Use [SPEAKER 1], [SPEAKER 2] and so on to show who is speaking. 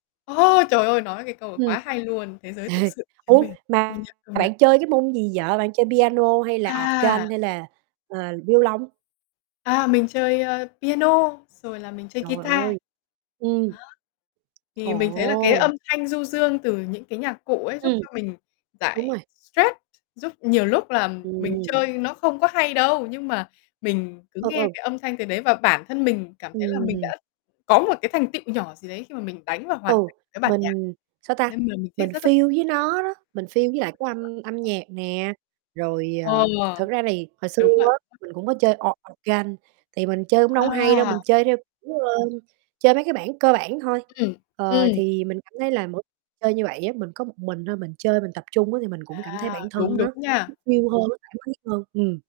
[SPEAKER 1] A, trời ơi! Nói cái câu, à,
[SPEAKER 2] Ừm.
[SPEAKER 1] quá hay luôn: "Thế giới tự
[SPEAKER 2] Ê!
[SPEAKER 1] sự chính
[SPEAKER 2] Ủa
[SPEAKER 1] mình." Công
[SPEAKER 2] mà
[SPEAKER 1] nhận, công nhận.
[SPEAKER 2] bạn chơi cái môn gì vậy? Bạn chơi piano hay là
[SPEAKER 1] À!
[SPEAKER 2] organ hay là, à, vi-ô-lông?
[SPEAKER 1] À, mình chơi, a, piano rồi là mình chơi
[SPEAKER 2] Trời
[SPEAKER 1] guitar.
[SPEAKER 2] ơi! Ừm.
[SPEAKER 1] Đó. Thì mình thấy là cái
[SPEAKER 2] Ồ!
[SPEAKER 1] âm thanh du dương từ những cái nhạc cụ ấy giúp
[SPEAKER 2] Ừm.
[SPEAKER 1] cho mình
[SPEAKER 2] Đúng
[SPEAKER 1] giải
[SPEAKER 2] rồi.
[SPEAKER 1] stress, giúp nhiều lúc là mình
[SPEAKER 2] Ừm.
[SPEAKER 1] chơi nó không có hay đâu, nhưng mà mình cứ
[SPEAKER 2] Ừ,
[SPEAKER 1] nghe
[SPEAKER 2] ừ.
[SPEAKER 1] cái âm thanh từ đấy và bản thân mình cảm thấy là mình
[SPEAKER 2] Ừm.
[SPEAKER 1] đã có một cái thành tựu nhỏ gì đấy khi mà mình đánh và hoàn
[SPEAKER 2] Ừ,
[SPEAKER 1] thành cái bản nhạc.
[SPEAKER 2] mình sao ta?
[SPEAKER 1] Nên m mình thích
[SPEAKER 2] Mình
[SPEAKER 1] rất rất thích.
[SPEAKER 2] feel với nó đó, mình feel với lại cái âm âm
[SPEAKER 1] [unintelligible]
[SPEAKER 2] nhạc nè. Rồi,
[SPEAKER 1] Ờ,
[SPEAKER 2] ờ, thực ra thì hồi xưa
[SPEAKER 1] đúng vậy.
[SPEAKER 2] á mình cũng có chơi o organ, thì mình chơi cũng đâu có hay đâu,
[SPEAKER 1] À!
[SPEAKER 2] mình chơi theo kiểu, ờ, chơi mấy cái bản cơ bản thôi.
[SPEAKER 1] Ừm,
[SPEAKER 2] Ờ,
[SPEAKER 1] ừm.
[SPEAKER 2] thì mình cảm thấy là mỗi chơi như vậy á, mình có một mình thôi, mình chơi mình tập trung á thì mình cũng cảm thấy
[SPEAKER 1] À!
[SPEAKER 2] bản
[SPEAKER 1] Đúng,
[SPEAKER 2] thân nó
[SPEAKER 1] đúng
[SPEAKER 2] nó
[SPEAKER 1] nha.
[SPEAKER 2] feel hơn, nó thoải mái hơn. Ừm.